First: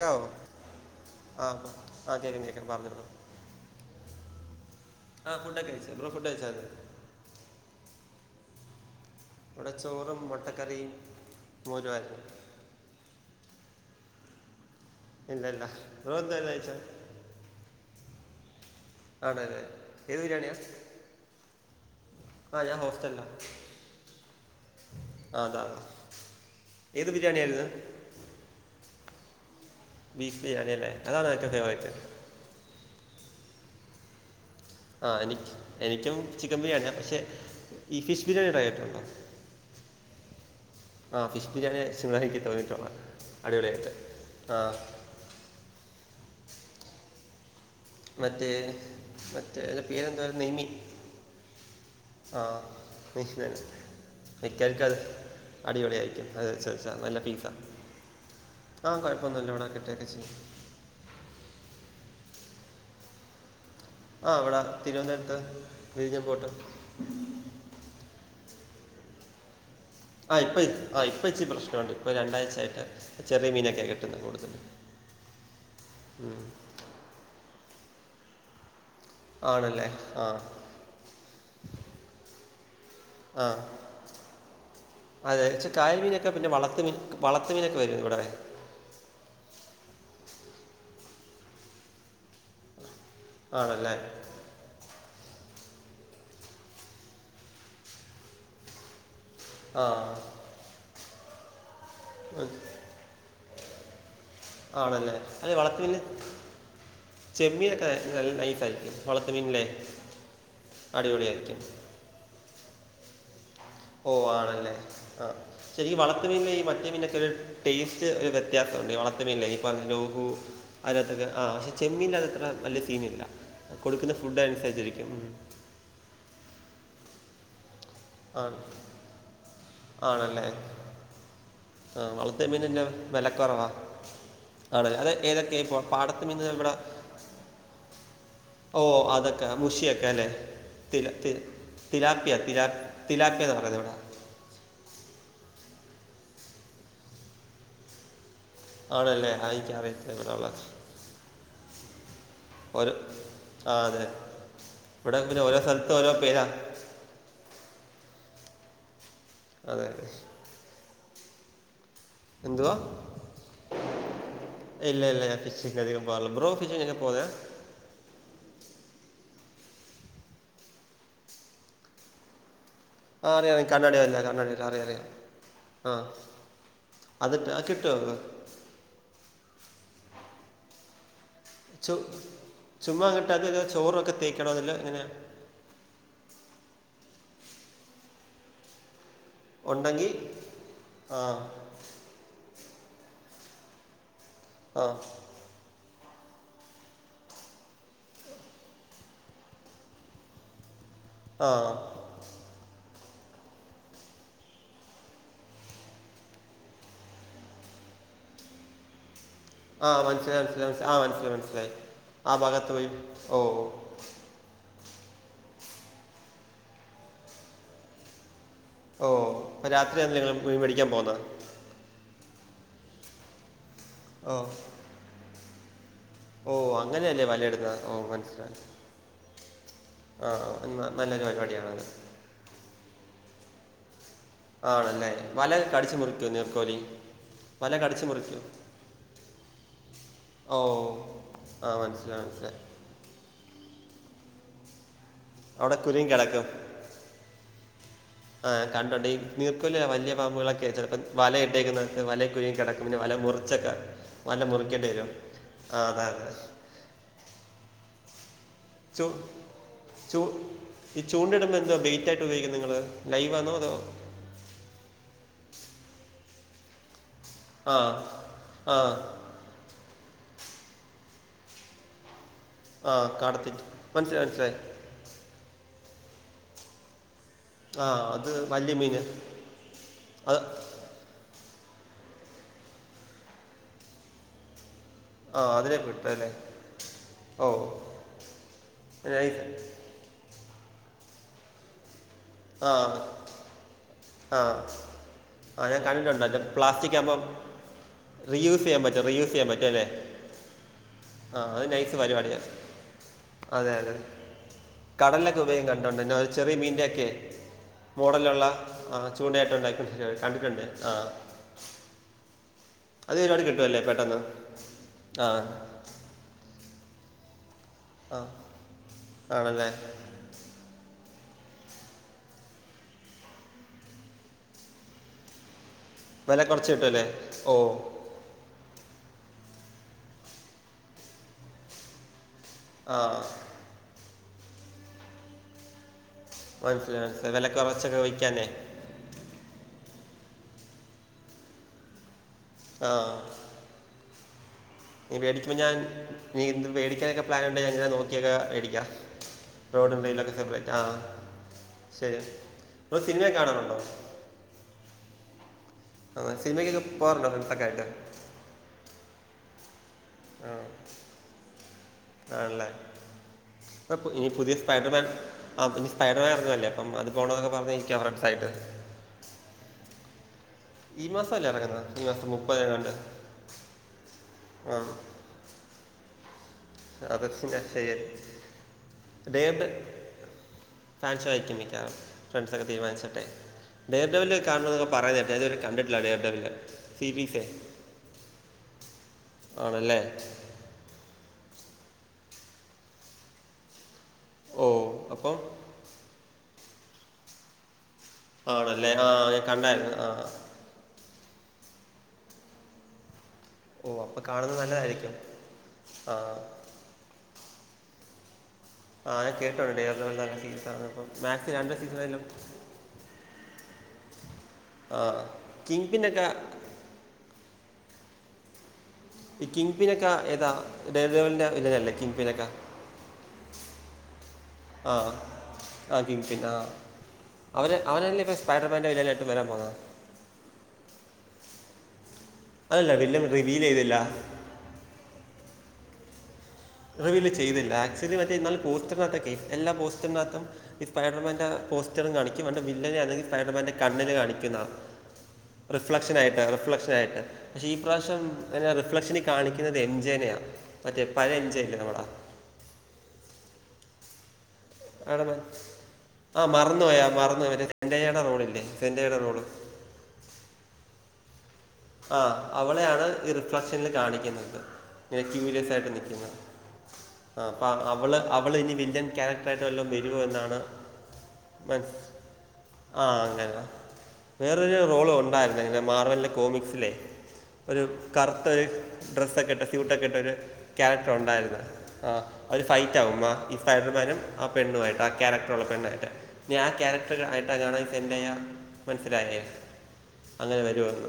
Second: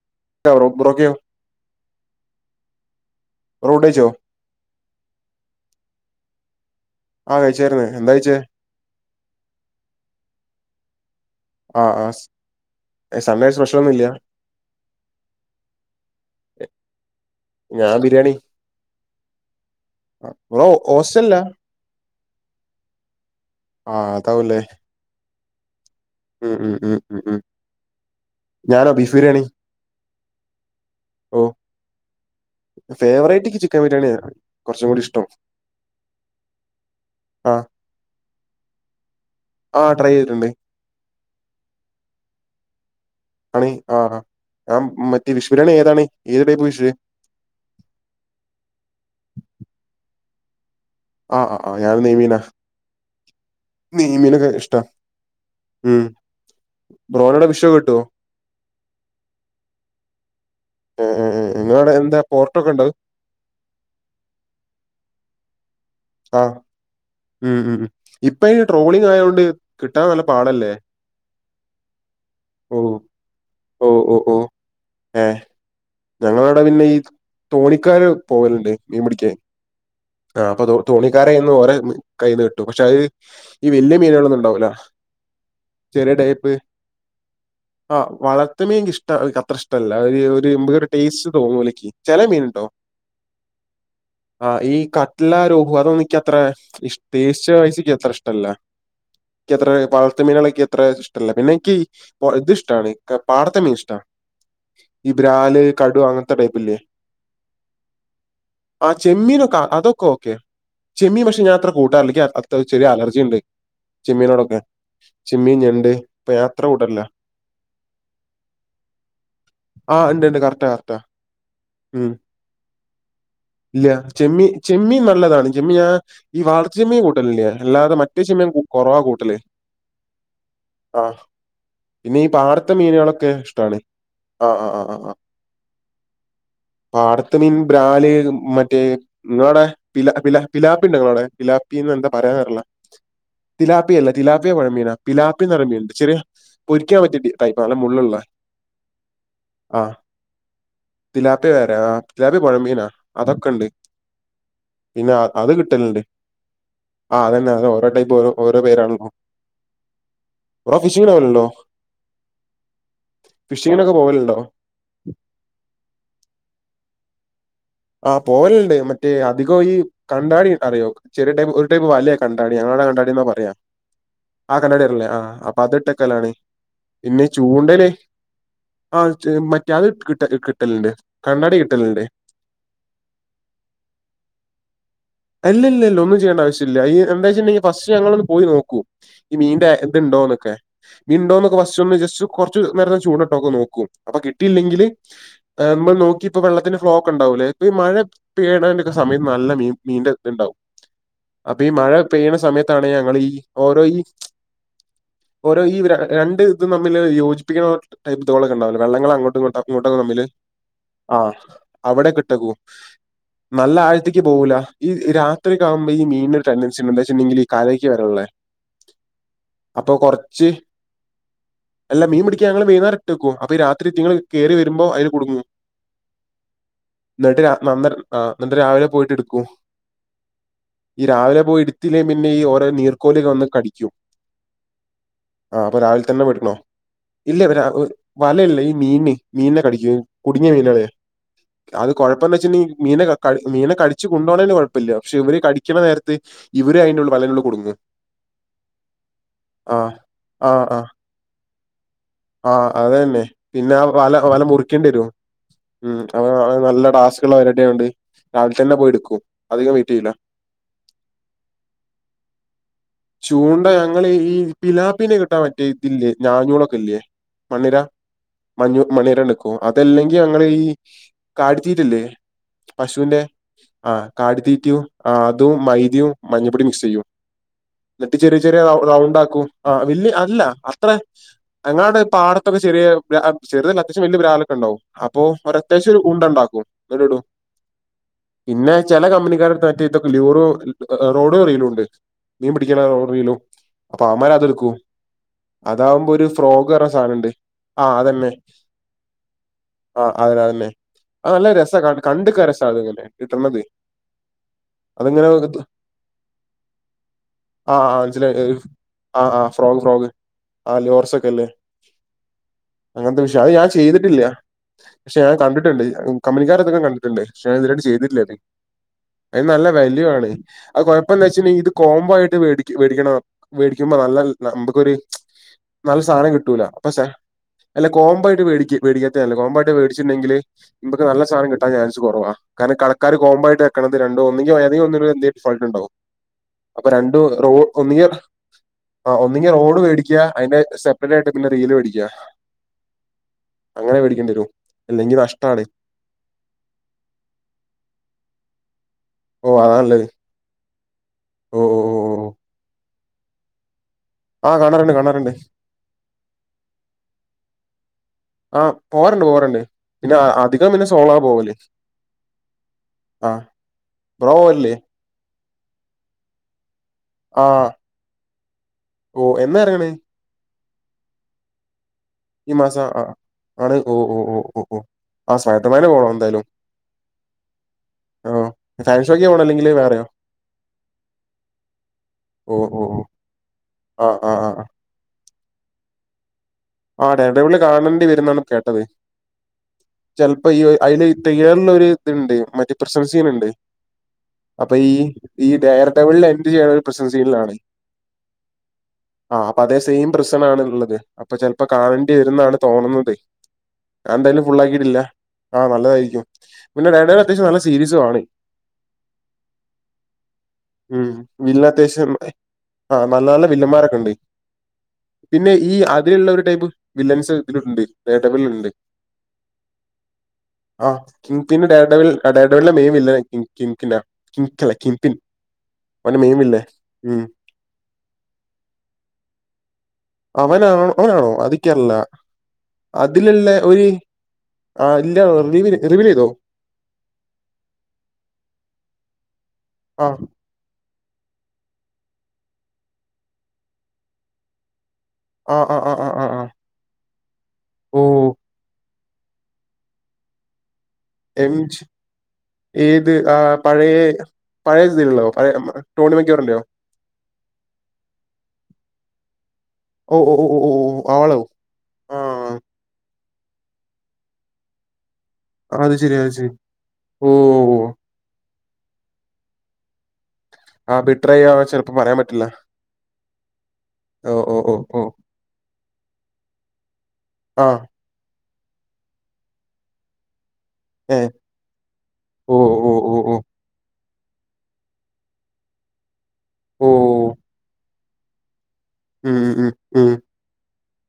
Hello bro ബ്രോക്കയോ ആഹ് ആഹ് കെക്ക്ണ്ട് കേക്ണ്ട് ‌ പറഞ്ഞോളീ കഴ്ച്ചോ ആഹ് ഫുഡ്ക്കെ കഴിച്ച് ബ്രോ ഫുഡ്‌ കഴിച്ചായ്രുന്നോ ആഹ് കഴിച്ചായ്ര്ന്ന് എന്താ കയ്ച്ചേ ഇവിടെ ചോറും മുട്ടക്കറിയും ആഹ് മോരുമായിരുന്നു ആഹ് സൺ‌ഡേ സ്പെഷ്യൽന്നും ഇല്ല. ഇല്ല ഇല്ല ബ്രോ എന്തല്ല കൈച്ചേ ഞാൻ ബിരിയാണി ആണല്ലേ ഏത് ബിരിയാണിയാ ബ്രോ ഹോസ്റ്റൽല്ലാ ആഹ് ഞാൻ ഹോസ്റ്റല്ലാ ആഹ് അതാവും ല്ലെ ആഹ് അതാ ഉം, ഏത് ഉം, ഉം. ബിരിയാണി ആയിരുന്ന് ഞാനോ ബീഫ് ബിരിയാണി ബീഫ് ബിരിയാണില്ലെ അതാണൊ എറ്റവും ഫേവറെറ്റ് ഫേവറേറ്റ്ക്ക് ചിക്കൻ ബിരിയാണിയാര്ന്ന് ആഹ് എനിക്ക് എനിക്കും ചിക്കൻ ബിരിയാണിയ പക്ഷെ ആ ഈ ഫിഷ് ബിരിയാണി ട്രൈ ആക്കിട്ടുണ്ടോ ആഹ് ട്രൈ ചെയ്തിട്ടുണ്ട് ആ ഫിഷ് ബിരിയാണി. [unintelligible] ആണ് ആഹ് ആ അഹ് മറ്റേ ഫിഷ് ബിരിയാണി ഏതാണ് ഏത് ടൈപ് ഫിഷ് മറ്റേ മറ്റേ അതിൻ്റെ പേരെന്തായിര്ന്ന് നെയ്മിൻ ആ ആ ആ, ഞാൻ നെയ്മീനാ ആഹ്. നെയ്മീനൊക്കെ ഇഷ്ടാ [unintelligible] [unintelligible] ഉം അടിപൊളിയായിരിക്കും അത് സ സ നല്ല ബ്രോനോടെ പീഫാ ഫിഷ് ഒക്കെ കിട്ടുമോ ആഹ് കൊഴപ്പൊന്നുല്ലാ ഇവിടെ കിട്ടും ക്കെ ചെയ്യും ഉം ഉം ഉം നിങ്ങളാവിടെ എന്താ പോർട്ട് ഒക്കെ ഉണ്ട് ആഹ് ഇവിടെ തിരുവനന്തപുരത്ത് വിഞ്ഞും ആ പോർട്ട് ഉം ഉം ഇപ്പ ഈ ട്രോളിങ് ആയോണ്ട് കിട്ടാൻ നല്ല ആഹ് ഇപ്പ ഇ പാടല്ലേ? ആഹ് ഇപ്പ ഇച്ചി പ്രശ്നമുണ്ട് ഇപ്പൊ ഓ രണ്ടാഴ്ചായിട്ട് ചെറിയ മീനൊക്കെ ഓ കിട്ടുന്നു കൂടുതലും ഏഹ് ഞങ്ങള അവിടെ പിന്നെ ഈ തോണിക്കാര് പോവലുണ്ട് മീൻ പിടിക്കാൻ ആണല്ലേ ആ ആഹ് അപ്പ തൊ തൊണിക്കാരൊ കയ്ന്ന് ഓരെ കയ്യ്ന്ന് കിട്ടു പക്ഷെ അത് ആ ഈ വലിയ മീനുകളൊന്നും ഉണ്ടാവൂല. അതെ പക്ഷെ ചെറിയ കായൽമീനൊക്കെ പിന്നെ ടൈപ്പ് വളർത്ത് മീൻ വളർത്ത് മീനൊക്കെ വരും ആഹ് ഇവിടെ വളർത്ത് മീൻ ക്ക് ഇഷ്ട അത്ര ഇഷ്ടല്ല ഒരു ഒരു നമുക്കൊരു ടെസ്റ്റ് തൊന്നുല്ലക്ക് ചേലെ മീൻ ട്ടോ ആണല്ലേ ആഹ് ഈ കട്ടലാരു അതോന്നുംക്ക്‌ത്ര ഈ ടെസ്റ്റ് വയ്സ്സിക്ക് അത്ര ഇഷ്ടല്ല എനിക്ക് അത്ര ആ വളർത്ത് മീനുകളെ അത്ര ഇഷ്ടല്ല പിന്നെ നിക്ക് ഉം. ഈ പാടത്തെ മീൻ ഇഷ്ടമാണ്.. ഈ ആണല്ലേ അല്ലെ ബ്രാല് വളർത്ത് മീൻ കടു അങ്ങനത്തെ ടൈപ്പ് ല്ലെ.. ചെമ്മീനൊക്കെ നല്ല നൈസ്സായ്രിക്കും വളർ ത്ത് ചെമ്മീനൊക്കെ മീനല്ലേ.. അതൊക്കെ ഓക്കെ ചെമ്മീൻ പക്ഷെ ഞാൻ അത്ര കൂട്ടാറില്ല അത്ര ചെറിയ അലർജി ഉണ്ട്.. ഓ ചെമ്മീനോടൊക്കെ ആണല്ലേ ആ ചെമ്മീൻ ഞണ്ട് ശെരിക്ക് ഈ വളർത്ത് ഇപ്പൊ ഞാൻ മീൻ ഈ അത്ര മറ്റ കൂട്ടറില്ല മീനൊക്കെ ഒരു ടേസ്റ്റ് ഒരു വ്യത്യാസംമുണ്ട് വളർ.. മില്ല ഇപ്പൊ ആ ഉണ്ട് ലോഹു ഉണ്ട് കറക്റ്റാ കറക്റ്റാ അതിനകത്തൊക്കെ ആ പക്ഷെ ഉം ചെമ്മീനിൽ അതത്ര വലിയ സീനില്ലാ.. ഇല്ല ചെമ്മീ ചെമ്മീ നല്ലതാണ് ചെമ്മി ഞാൻ ഈ വാളർത്ത ചെമ്മീൻ കൂട്ടലില്ലാ അല്ലാതെ മറ്റ.. മറ്റേ ചെമ്മീൻ ആണ് കെറവാ കുട്ടാല് ആണല്ലേ അ.. ആ പിന്നെ ഈ വളർത്തു പാടത്തെ മീനിൻ്റെ മീനുകളൊക്കെ വിലക്കുറവാ ഇഷ്ടാണ് ആ ആ് ആ് ആണല്ലേ അത് ആ ഏതൊക്കെ ഇപ്പോൾ പാടത്ത് മീൻ ഇവിടെ പാടത്ത് മീൻ ബ്രാല് ഓ മറ്റേ അതൊക്കെ നിങ്ങളുടെ മുഷിയൊക്കെ അല്ലേ പിലാപ്പി ഉണ്ട് തില നിങ്ങളടെ തി- പിലാപ്പിന്ന് എന്താ തിലാപ്പിയ പറയാൻറില്ല തിലാ തിലാപ്പിയ എന്ന് പറയുന്നത് പിലാപ്പി ഇവിടെ അല്ലേ പിലാപ്പി പൊയ മീനാ പിലാപ്പി നിറ മീൻണ്ട് ചെറിയ പൊരിക്കാൻ പറ്റിയ ടപ്പ് ആണ്ല്ല മുള്ളുള്ള അതെ അതെ എനിക്കറിയത്തില്ല പിലാപ്പി വരാ ആ വേറപുഴമീനാ ഓരോ അതൊക്കെ ഉണ്ട് ആ അതെ പിന്നെ ഇവിടെ അത് ഓരോ സ്ഥലത്ത് കിട്ടലുണ്ട് ഓരോ പേരാ ആ അതന്നെ അത ഓരോ ടൈപ്പ് ഓ ഓരോ പേരാണോ.. അതെ ഓന്ഫിഷിനാണല്ലോ എന്തുവാ ഫിഷിങ്ങിനൊക്കെ പോവലുണ്ടോ ഇല്ല ഇല്ല ഞൻ ഫിഷിഅികംടില്ല ബ്രോ ഫിഷ്ങ്ങക്ക് പോകെ ആ പോവലുണ്ട് മറ്റേ അധികം കണ്ടാടി അറിയോ ചെറിയടൈപ്പ് ഒരു ടപ്പ് വലിയ കണ്ടാടി അങ്ങടെ കണ്ടാടി ആ പറയാ അറിയാം അറിയാം. കണ്ണാടി വല്ല കണ്ണാടി ആ വല്ല അറിയാം അറിയാം കന്നടിരല്ലേ ആ് അപ്പൊ ആ അത്ട്ടക്കലാണ് പിന്നെ അത് ട്ട- അത് ചൂണ്ടല്ലേ കിട്ടുമോ ബ്രോ ആ മറ്റാതെ കിട്ട കിട്ടലുണ്ട് കണ്ണാടി ചോ കിട്ടലുണ്ട് ചുമ്മാങ്ങിട്ട് അതില്ല ചോറുക്കെ തേക്കണം അല്ല എങ്ങനെയാ അല്ല ഇല്ല ഇല്ല ഒന്നും ചെയേണ്ടവശ്യമില്ല ഈ എന്താ ങ്കിൽ ഫസ്റ്റ് ഞങ്ങളൾ ഒന്ന് പോയി നോക്കൂ ഈ മീന്റെ ഉണ്ടെങ്കിൽ ഇതുണ്ടോന്നൊക്കെ മീൻ ആ ഉണ്ടോന്നൊക്കെ? ജസ്റ്റ് കുറച്ച് നേരത്തെ ചൂട്ട്ടോൊക്കെ നോക്കും അപ്പൊ ആ കിട്ടിയില്ലെങ്കില് നമ്മ നോക്കിപ്പോ വെള്ളത്തിന്റെ ഫേക്ക് ഉണ്ടാവൂല്ലേ ഇപ്പോ ഈ മഴ പെയ്യണ സമയം നല്ല മീൻ നീണ്ട ഇ ഉണ്ടാവും ആ അപ്പൊ ഈ മഴ പെയ്യണ സമയത്താണ് ഞങ്ങൾ ഈ ഓരോ ഈ ഓരോ ഈ രണ്ട് ഇതും തമ്മിൽ യോജിപ്പിക്കുന്ന ടൈപ്പ്ക്കെ തോളിൽഉണ്ടാവോ വെള്ളങ്ങൾ അങ്ങട്ടും ഇങ്ങോട്ട ആ ഇങ്ങോട്ടക്കെ തമ്മില് മനസ്സിലായി മനസ്സിലായി മനസ്സിലായി ആ മനസ്സിലായി മനസ്സിലായി അവിടെ ആ കിട്ടക്ക ഭാഗത്ത് പോയി ഓ നല്ല ആഴ്ത്തേക്ക് പോകൂല ഈ രാത്രി ആവുമ്പോ ഈ മീന്റെ ടെൻസി വെച്ചിണ്ടെങ്കിൽ കലയ്ക്ക് വരുള്ളേ ഓ രത്രി ഞങ്ങൾ മേടിക്കാൻ പോവുന്നത് അല്ല മീൻ പിടിക്കാ ഞങ്ങള് വൈന്നേരം ഇട്ടക്കും അപ്പ ഈ രാത്രി നിങ്ങള് ഓ കയറി വരുമ്പോ അയില് കുടുങ്ങും ഓ അങ്ങനെയല്ലേ എന്നിട്ട് രാ വലയിടുന്ന നന്നര ഓ ആ മനസിലായി എന്നിട്ട് രാവിലെ പോയിട്ട് എടുക്കും ആ ഈ നല്ലൊരു രാവിലെ പോയി പരിപാടിയാണത് എടുത്തില്ലേ പിന്നെ ഈ ഓരോ നീർക്കോലി വന്ന് കടിക്കും ആണല്ലേ ആ വല അപ്പൊ കടിച്ചു രാവിലെ തന്നെ മുറിക്കു എടുക്കണോ നീർക്കോലി ഇല്ല വല കടിച്ചു മുറിക്കോ വലയില്ല ഈ മീന് മീനിനെ കടിക്കു കുടുങ്ങിയ ഓ മീനുകളള ആ അത് മനസ്സിലായി കൊഴപ്പംന്ന് മനസ്സിലായി വെച്ചിട്ടണ്ടെങ്ക മീന മീനെടിച്ചച്ച് കൊണ്ടുോണേലും കൊഴപ്പമില്ലോ പക്ഷെ ഇവര് അവിടെ കടിക്കണ കുരുങ്ങി നേരത്ത് കിടക്കും ഇവര് അന്റെുള്ള വലകളിൽ കുടുകുന്നത് ആ കണ്ടുണ്ട് ഈ നീർക്കൊല്ല വലിയ ആ പാമ്പുകളൊക്കെയ ആ ചിലപ്പോം വല ഇട്ടേക്കുന്നത് വല ആ കുരുങ്ങി കിടക്കുമ വല അതന്നെ മുറിച്ചൊക്കെ പിന്നെ ആ വല മുറിക്കേണ്ട് മുറിക്കേണ്ടി വരും ആ ഉം അതെ അവ അതെ നല്ല ടാസ്ക് അവരുടെുണ്ട് രാവിലെ തന്നെ പോയി എടുക്കും അധികം വെയിറ്റ് ചെയ്യില്ല ചുണ്ട ഇടുമ്പോ എന്ത വെയിറ്റ് ഉപയിക്കുന്നത് നിങ്ങങ്ങള് ചൂണ്ട ഞങ്ങള് ഈ പിലാപ്പീനെ കിട്ടാൻ പറ്റേ ഇതില്ലേ ഞാഞ്ഞൂളൊക്കെ ഇല്ലേ ആ മണ്ണിര ആ മഞ്ഞു മണ്ണിര നിക്കോ അതല്ലെങ്കി ഞങ്ങ ഈ കാൽത്തീറ്റല്ലേ ആ പശുവിന്റെ കാടത്തിട്ട് ആ മനസ്സിലായി മനസ്സിലായി കാടിത്തീറ്റയും അതും മൈദയും മഞ്ഞപ്പൊടിയും മിക്സ് ചെയ്യും ആ എന്നിട്ട് അത് ചെറിയ ചെറിയ വലിയ മീൻ റൗണ്ട് ആാക്കും ആ അല്ല അത് അത്ര ഞങ്ങളുടെ പാടത്തൊക്കെ ചെറിയ ചെറിയതല്ല അത്യാവശ്യം വലിയ ബിലാൽ ഒക്കെ ഉണ്ടാവും അപ്പൊ ആ അതിനെ ഒരത്യാവശ്യം ഒരു ഉണ്ട കിട്ടല്ലേ ഉണ്ടാക്കും എന്നടൂ ഓ പിന്നെ ചില നൈസ് കമ്പനികാരത്ത് മ ഇതൊ ലൂറോ റോഡോ റയിലുംണ്ട് മീൻ ആ പിടിക്കാന റോഡ്റയിലും അപ്പൊ ആ അവമാര്അത്എടുക്കും ആ ഞാൻ അതകുമ്പോ കണ്ടിട്ടുണ്ട് ഒരു അത് ഫ്രോഗ് പറഞ്ഞ പ്ലാസ്റ്റിക് സാധനം ആകുമ്പം ഇണ്ട്. ആ അതന്നെ റീയൂസ് ചെയ്യാൻ പറ്റും റീയൂസ് ചെയ്യാൻ പറ്റും അല്ലേ ആ അതന്നെ ആ നല്ല അത് രസ നൈസ് കണ്ട് നിൽക്കാൻ പരിപാടിയാണ് രസ കിട്ടുന്നത്. അതെ അതെങ്ങനെ ? [unintelligible] അത് ചെറിയ മീൻന്റെ ഒക്കെ ആആ അ മോഡലുള്ള ആ ആ ചൂണ്ടയായിട്ട് ഫ്രോഗ ഫ്ര ഉണ്ടാക്കിക്കൊണ്ടിരിക്കുക കണ്ടിട്ടുണ്ട് ആ ലോർസ് ഒക്കെ ഇല്ലേ? അങ്ങനത്തെ വിഷം ഒരുപാട് അത് ഞാൻ കിട്ടുമല്ലേ പെട്ടെന്ന് ചെയ്തിട്ടില്ല പക്ഷെ ആ ഞാൻ കണ്ടിട്ടുണ്ട്. കമ്പനിക്കർതൊക്കെ കണ്ടിട്ടുണ്ട്. പക്ഷേ ഞൻ ഇതിയിട്ട് ആ ചെയ്തിട്ടല്ലായിരുന്നു അത് നല്ല ആണല്ലേ വാല്യു ആണ്. അത് കുഴപ്പന്താ വെച്ചുണ്ടെങ്കിൽ ഇത് കോംബോ ആയിട്ട് വേടിക്കണം വേടിക്കുമ്പോ നല്ല നമുക്കൊരു നല്ല സാധനം വില കിട്ടൂല കുറച്ച് കിട്ടുമല്ലേ പക്ഷേ ഓ അല്ല കോമ്പ ആയിട്ട് വേടിക്കത്തല്ല കോമ്പ ആയിട്ട് ച്ചിട്ടണ്ടെങ്കില് നമുക്ക് നല്ല സാധം കിട്ടാൻ ചൻസ് കുറവാ. കാരണം ആ കടക്കാര് കോമ്പോ ആയിട്ട് വെക്കണത് രണ്ടോ ഒന്നിങ്കിൽ വയറിങ്ങ് ഫോൾട്ട്ണ്ടാവു. അപ്പൊ മനസ്സിലായി രണ്ടും മനസ്സിലായി വില റോ ഒന്നി കുറച്ചൊക്കെ വയ്ക്കാനേ ആ ഒന്നിങ്കി റോഡ് മേടിക്ക അതിന്റെ സെപ്പറേറ്റ് ആയിട്ട് പിന്നെ റിയിൽ മേടിക്കുക. ആഹ അങ്ങനെ മേടിക്കണ്ടിരും. നീ മേടിക്കുമ്പോൾ ഞാൻ നിന്ത് മേടിക്കാനൊക്കെ പ്ലാൻ ഉണ്ടങ്ങനെ നോക്കിയൊക്കെ മേടിക്കാം. ഓ അതാണല്ലത് റോഡ്ണ്ടങ്കിലൊക്കെ സെപ്പറേറ്റ് ആ ഓ ഓ ഓ ശരി ഓ നിങ്ങൾ സിനിമ കാണാനുണ്ടോ? ആ കാണറുണ്ട് കാണാറുണ്ട്. ആ സിനിമയ്ക്കൊക്കെ പോവറുണ്ടോ? ഫ്രൻസക്കായിട്ട്. ആ പോവാറുണ്ട്, പോവറുണ്ട് പിന്നെ ആ അധികം പിന്നെ സോളാ പോവലേ. ആണല്ലേ. ഇനി ബ്രോ പുതിയ പോവലില്ലേ സ്പൈഡർമാൻ ആ ഇ സ്പൈഡർമാൻ ഇറങ്ങല്ലേ അപ്പം അത് പോണം ആ എന്നൊക്കെ പറഞ്ഞരിക്ക ഫ്രൻസായിട്ട്. ഓ എന്നാ ഇറങ്ങണ് ഈ മാസല്ലേ നടക്കുന്നത്. ഈ മാസം ആ ആണ് ഓ ഓ ഓ ആ ഓ ആ സൈപഡർമന് പോണം എന്തായാലും. അതത്തി ശ ഓഹ് ഫാൻ ഷോയ്ക്കാണോ വേണ്ട് അല്ലെങ്കില് വേറെയോ? ഫാൻസ് വായിക്കും മിക്കാറ് ഫ്രണ്ട്സൊക്കെ ഓഹ് ഓഹ് തീരുമാനിച്ചട്ടെ ബേർ ഓഹ് ഡവൽ ആഹ് ആഹ് കാണ ആഹ് പറയ അത് കണ്ടിട്ടില്ല അളിയാ ആ ഡടവിളി കാണേണ്ടി വരുന്നാണ് കേട്ടത് ആണല്ലേ ചില അപ്പൊ അതില് തയ്യറുള്ള ഒരു ഇത്ണ്ട് മറ്റേ പ്രസൻസീന ഉണ്ട്. ഓ അപ്പൊ ഈ അപ്പം ഈ ഡയർ ഡബളിൽ എന്റ് ചെയ്യണ ഒരു പ്രസ് സീനിലാണ്. ആണല്ലേ ആ ഞാൻ അപ്പൊ അതെ കണ്ടായിരുന്നു ആ സെയിം പ്രശ്നം ആണ് ഉള്ളത്. ഇപ്പൊ ചിലപ്പോ കാണേണ്ടി വരുന്നാണ് തോന്നുന്നത്. ഓ അപ്പം എന്തായാലും ഫുൾ കാണുന്നത് ആക്കിയിട്ടില്ല. നല്ലതായിരിക്കും ആഹ് ആ നല്ലതായിരിക്കും പിന്നെ രണ്ടും അത്യാവശ്യം നല്ല സീരീസും ആണ്. ആ ഞാൻ കേട്ടുണ്ട്. ഡേവലെ നല്ല സീസ ആണ്. അപ്പം മാക് രണ്ട് സീസണനിലും. ആ നല്ല നല്ല വില്ലന്മാരൊക്കെ ഉണ്ട്. ആ പിന്നെ ഈ കിങ് പിന്നൊക്കെ അതിലുള്ളവരു വില്ലൻസ് ഇതിലുണ്ട്. നേട്ടബ ഉണ്ട്. ഈ കിങ് പിന്നൊക്കെ ഏതാ ആ ഡേ ഓഫ് ലെവലിൻ്റെ കിങ്പിന്റെ ഡഡ ഇല്ലല്ലേ കിങ് പിന്നൊക്കെ ഡഡബിൻ്റെ മെയിൻ വില്ലന്. ഇം കിൻക്കിന ആ ആ മെയിൻ കിംകിനാ വില്ലൻ ഉം അവര് അവനല്ലേ ഇപ്പോൾ സ്പൈഡർമാൻ ആയിട്ടും വരാൻ പോകുന്നത്. അവനാണോ അവനാണോ അതെനിക്കറില്ല അതല്ല വില്ലൻ അതിലുള്ള റിവീൽ ഒരു ചെയ്തില്ല ആ ഇല്ല റിവ റിവ്യൂ ചെയ്തോ?. റിവീല് ചെയ്തില്ല. ആക്ച്വലി മറ്റേ പോസ്റ്ററിനകത്തും, എല്ലാ ആഹ് പോസ്റ്ററിനകത്തും ഈ സ്പൈഡർമാൻ്റെ പോസ്റ്ററും കാണിക്കും. എൻ്റെ വില്ലനെ അല്ലെങ്കിൽ സ്പൈഡർമാൻ്റെ കണ്ണിൽ കാണിക്കുന്ന ആഹ് ആഹ് ആഹ് റിഫ്ലക്ഷൻ ആഹ് ആഹ് ആയിട്ട്, ആഹ് റിഫ്ലക്ഷൻ ആയിട്ട്. പക്ഷെ ഈ ഓ പ്രാവശ്യം റിഫ്ലക്ഷനി കാണിക്കുന്നത് എം ജേനയാണ്. എം ജ് ഏത് ആ പഴയ പഴയ ആട ഇതിലുള്ളോ പഴയ ഉം, ടോണി ആ മക്യോറിന്റെയോ മറന്നു പോയി. മറന്നു പോയി സെൻ്റയൻ്റെ. റോളല്ലേ തറയുടെ റോള് ഓ ഓ ഓ ഓ ആളോ ആഹ് അവളയാണ് ഈ റിഫ്ലക്ഷനിൽ കാണിക്കുന്നത്. [unintelligible] ക്യൂരിയസ് ആയിട്ട് അത് ശരി അത് നിൽക്കുന്നത് ശരി ഓ ആഹ് ഓ, അപ്പ ഓ. അവള് അവൾനി വില്ലൻ ക്യാരട്ടർ ആയിട്ട് വരുവോ എന്നാണ് ആ ബിട്രൈ ആ [unintelligible] ചെലപ്പോ പറയാൻ പറ്റില്ല ആഹ് അങ്ങന ഓ ഓ ഓ വേറൊരു ഓ റോള് ഉണ്ടായിരുന്നു മാർവലന്റെ കോമിക്സിലെ ആഹ് ഒരു കറുത്തരു ഡ്രസ്സൊക്കെ ഇട്ട് സ്യൂട്ടൊക്കെ ഇട്ട് ഒരു ക്യാരക്ടർ ഏഹ് ഉണ്ടായിരുന്നു ഓ ഒരു ഓ ഫൈറ്റ് ഓ ഓ ഈ സ്പൈഡർമാനും ആഹ് പെണ്ണുമായിട്ട് ആ ഹ്ക്യാരക്ടറ ഉള്ള പെണ്ണായിട്ട് ഞാൻ ആഹ് ഓ ക്യരക്ടർ ആയിട്ടാ കാണാ എന്തായ ഉം മനസ്സിലായേൽ ഉം ഉം ഉം അങ്ങനെ വരുമെന്ന്.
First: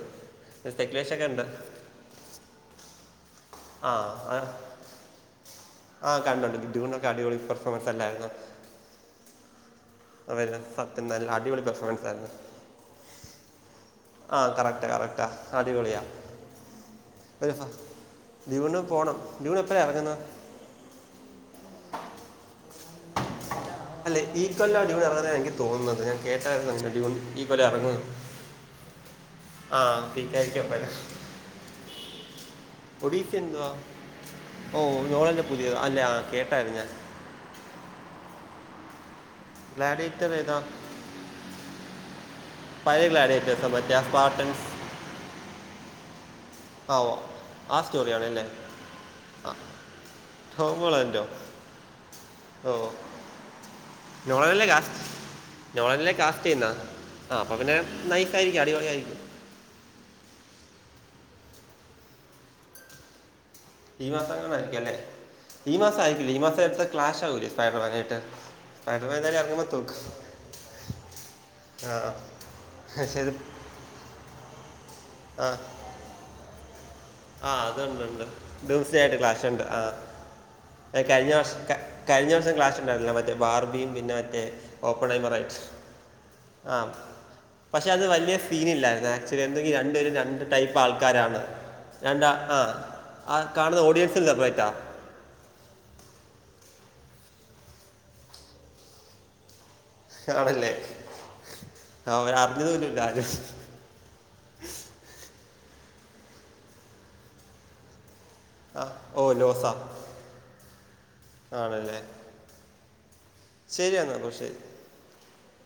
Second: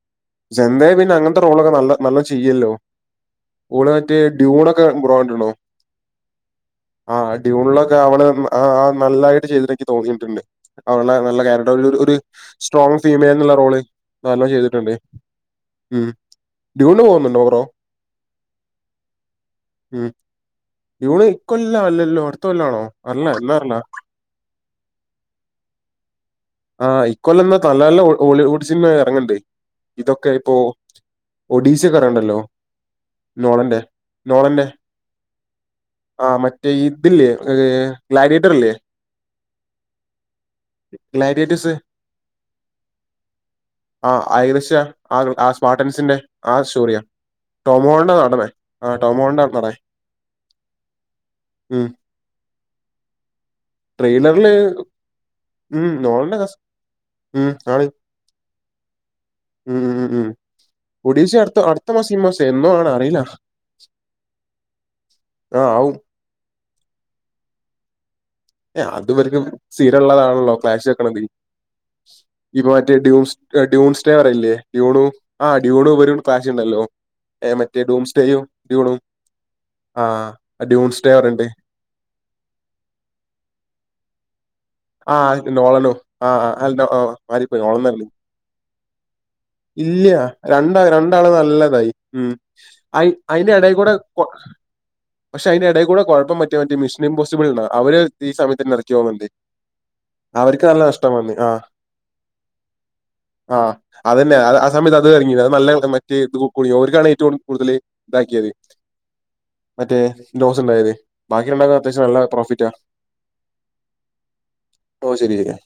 സെന്തയ പിന്നെ സ്പെക്കുലേഷൻ ഒക്കെ അങ്ങനത്തെ ഉണ്ട് റോളൊക്കെ നല്ല നല്ല ചെയ്യല്ലോ ഓള് ആ മറ്റേ ആ- ഡ്യൂണൊക്കെ ബ്രോ കണ്ട്ണോ ആ കണ്ടുണ്ട് ഡ്യൂണൊക്കെ ആഹ് അടിപൊളി പെർഫോമൻസ് ഡ്യൂണിലൊക്കെ അവള് അല്ലായിരുന്നു ആഹ് ആഹ് നല്ലായിട്ട് ചെയ്തി തോന്നിയിട്ടുണ്ട് അവര് സത്യം അവളെ നല്ല അടിപൊളി പെർഫോമൻസ് [unintelligible] ആയിരുന്നു സ്ട്രോങ് ഫീമെൽ എന്നുള്ള റോള് ആ നല്ലോണം കറക്റ്റാ ചെയ്തിട്ടുണ്ട് കറക്റ്റാ അടിപൊളിയാ ഉം ഡ്യൂണ് പോകുന്നുണ്ടോ ബ്രോ? [unintelligible] ജൂണിൽ പോണം ജൂൺ എപ്പോഴണ് ഇറങ്ങുന്നത് ജൂൺ ഇക്കൊല്ലം അല്ലല്ലോ അടുത്ത കെല്ലാണോ അല്ല എല്ലാ അല്ല അല്ലേ ഈ കെല്ല [unintelligible] [unintelligible] എനിക്ക് തോന്നുന്നത് കേട്ടായിരുന്നുടി ആഹ് ഈ ഇക്കൊല്ലം എന്നാ കൊല്ലം നല്ല ഇറങ്ങുന്നു നല്ല ഹോളിവുഡ് സിനിമ എറങ്ങണ്ട്. ആഹ് ഒഡീഷ കറണ്ടല്ലോ ഒഡീസി എന്തുവാ ഓ നോളല്ലേ പുതിയ അല്ലെ ആഹ് കേട്ടായിരുന്നു ഞാൻ ഇതില്ലേ ഗ്ലാഡിയേറ്റർ ഇല്ലേ ഗ്ലാഡറ്റർ ഏതാ ഗ്ലാഡിയേറ്റേഴ്സ് പഴെ ഗ്ലാഡേറ്റർസ് മറ്റോ സ്പാർട്ടൻസ് ആഹ് ആഹ് സ്മാർട്ടൻസിന്റെ ആഹ് സ്റ്റോറി ആ ഓ ആ ടോമോളന്റെ സ്റ്റോറിയാണ് അല്ലേ നടനേ ആഹ് ടോമോളന്റെ ആ നടേ ടോം ഹോളൻ്റോ ഓഹ് ട്രെയിലറില് ഉം നോളിലെ നോളിന്റെ കാസ്റ്റ് കസ് ചെയ്യുന്നാ ആഹ് ഉം അപ്പൊ പിന്നെ ആണ് നൈസായിയിരിക്കും അടിപൊളിയ ആയിരിക്കും ഉം ഉം ഉം ഒടീസ അടുത്ത അടുത്ത മാസ ഈ മാസം എന്നോ ആണ അറിയില്ല ഈ മാസം അങ്ങനെ ആയിരിക്കും അല്ലേ ആ ഈ ആവും മാസം ആയിരിക്കില്ലേ ഈ മാസം എടുത്ത ക്ലാഷ് ആകൂല സ്പൈഡൻമാർ ആയിട്ട് ഏഹ് അത് ഇവർക്കും സ്ഥീര ഉള്ളതാണല്ലോ ക്ലാഷ് വെക്കണത് ആ ഇപ്പ മറ്റേ പക്ഷേ ഇത് ഡ്യൂസ് ഡ്യൂൺസ്റ്റെവറ അല്ലേ ഡ്യൂണു ആഹ് [unintelligible] ഉണ്ടല്ലോ ഏ ആഹ് മറ്റേ അത്ണ്ട് ഡൂംസ് ഉണ്ട് ഡേയും ഡ്യൂണും ദിവസായിട്ട് ക്ലാഷുണ്ട് ആ ഡ്യൂൺസ് ആഹ് ഡേ കഴിഞ്ഞ പറയുന്നുണ്ട് വർഷം ഒക്കെ കഴിഞ്ഞ വർഷം ക്ലാസ് ഉണ്ടായിരുന്നില്ലേ മറ്റേ ബാർബിയും പിന്നെ മറ്റേ ഓപ്പൺ ആ [unintelligible] നോളനോ ആ ആ, അല്ല ആഹ് നോ- ആ, മാറിപ്പോയി നോളൻ പക്ഷെ അത് തന്നെ വലിയ സീനല്ലായിരുന്നു [unintelligible] ഇല്ല രണ്ടുപേരും രണ്ട് ടൈപ്പ് രണ്ടാ രണ്ടാള് ആൾക്കാരാണ് നല്ലതായി [unintelligible] ഉം ആഹ് അയി ആഹ് അയിന്റെ എടേ കാണുന്ന കൂടെ ഓഡിയൻസി കൊ [unintelligible] പക്ഷെ അതിന്റെ ഇടെകൂടെ കുഴപ്പം പറ്റി മറ്റോ മിഷൻ ഇമ്പോസിബിൾ ആണ് അവര് ഈ സയത്ത് നിറക്കു പോവാ മതി അവർക്ക് ആണല്ലേ നല്ല നഷ്ടം വന്നി ആഹ് ആ, അവരറിഞ്ഞതുപോലും ഇല്ല ആരും ആഹ് അതന്നെ അത് ആഹ് സമയത്ത് അത് ഇറങ്ങി അത് നല്ല മറ്റേ ഓർക്കാണ് ഏറ്റവും കൂടുതൽ ഇതാക്കിയത് ആ ഓ ലോസാ മറ്റേ ലോസ് ഉണ്ടായത് ബാക്കിണ്ടാക്ക ആണല്ലേ അത്യാവശ്യം നല്ല പ്രോഫിറ്റാ [inaudible] ശരി എന്നാൽ [unintelligible] ഓ ശരി എന്നാൽ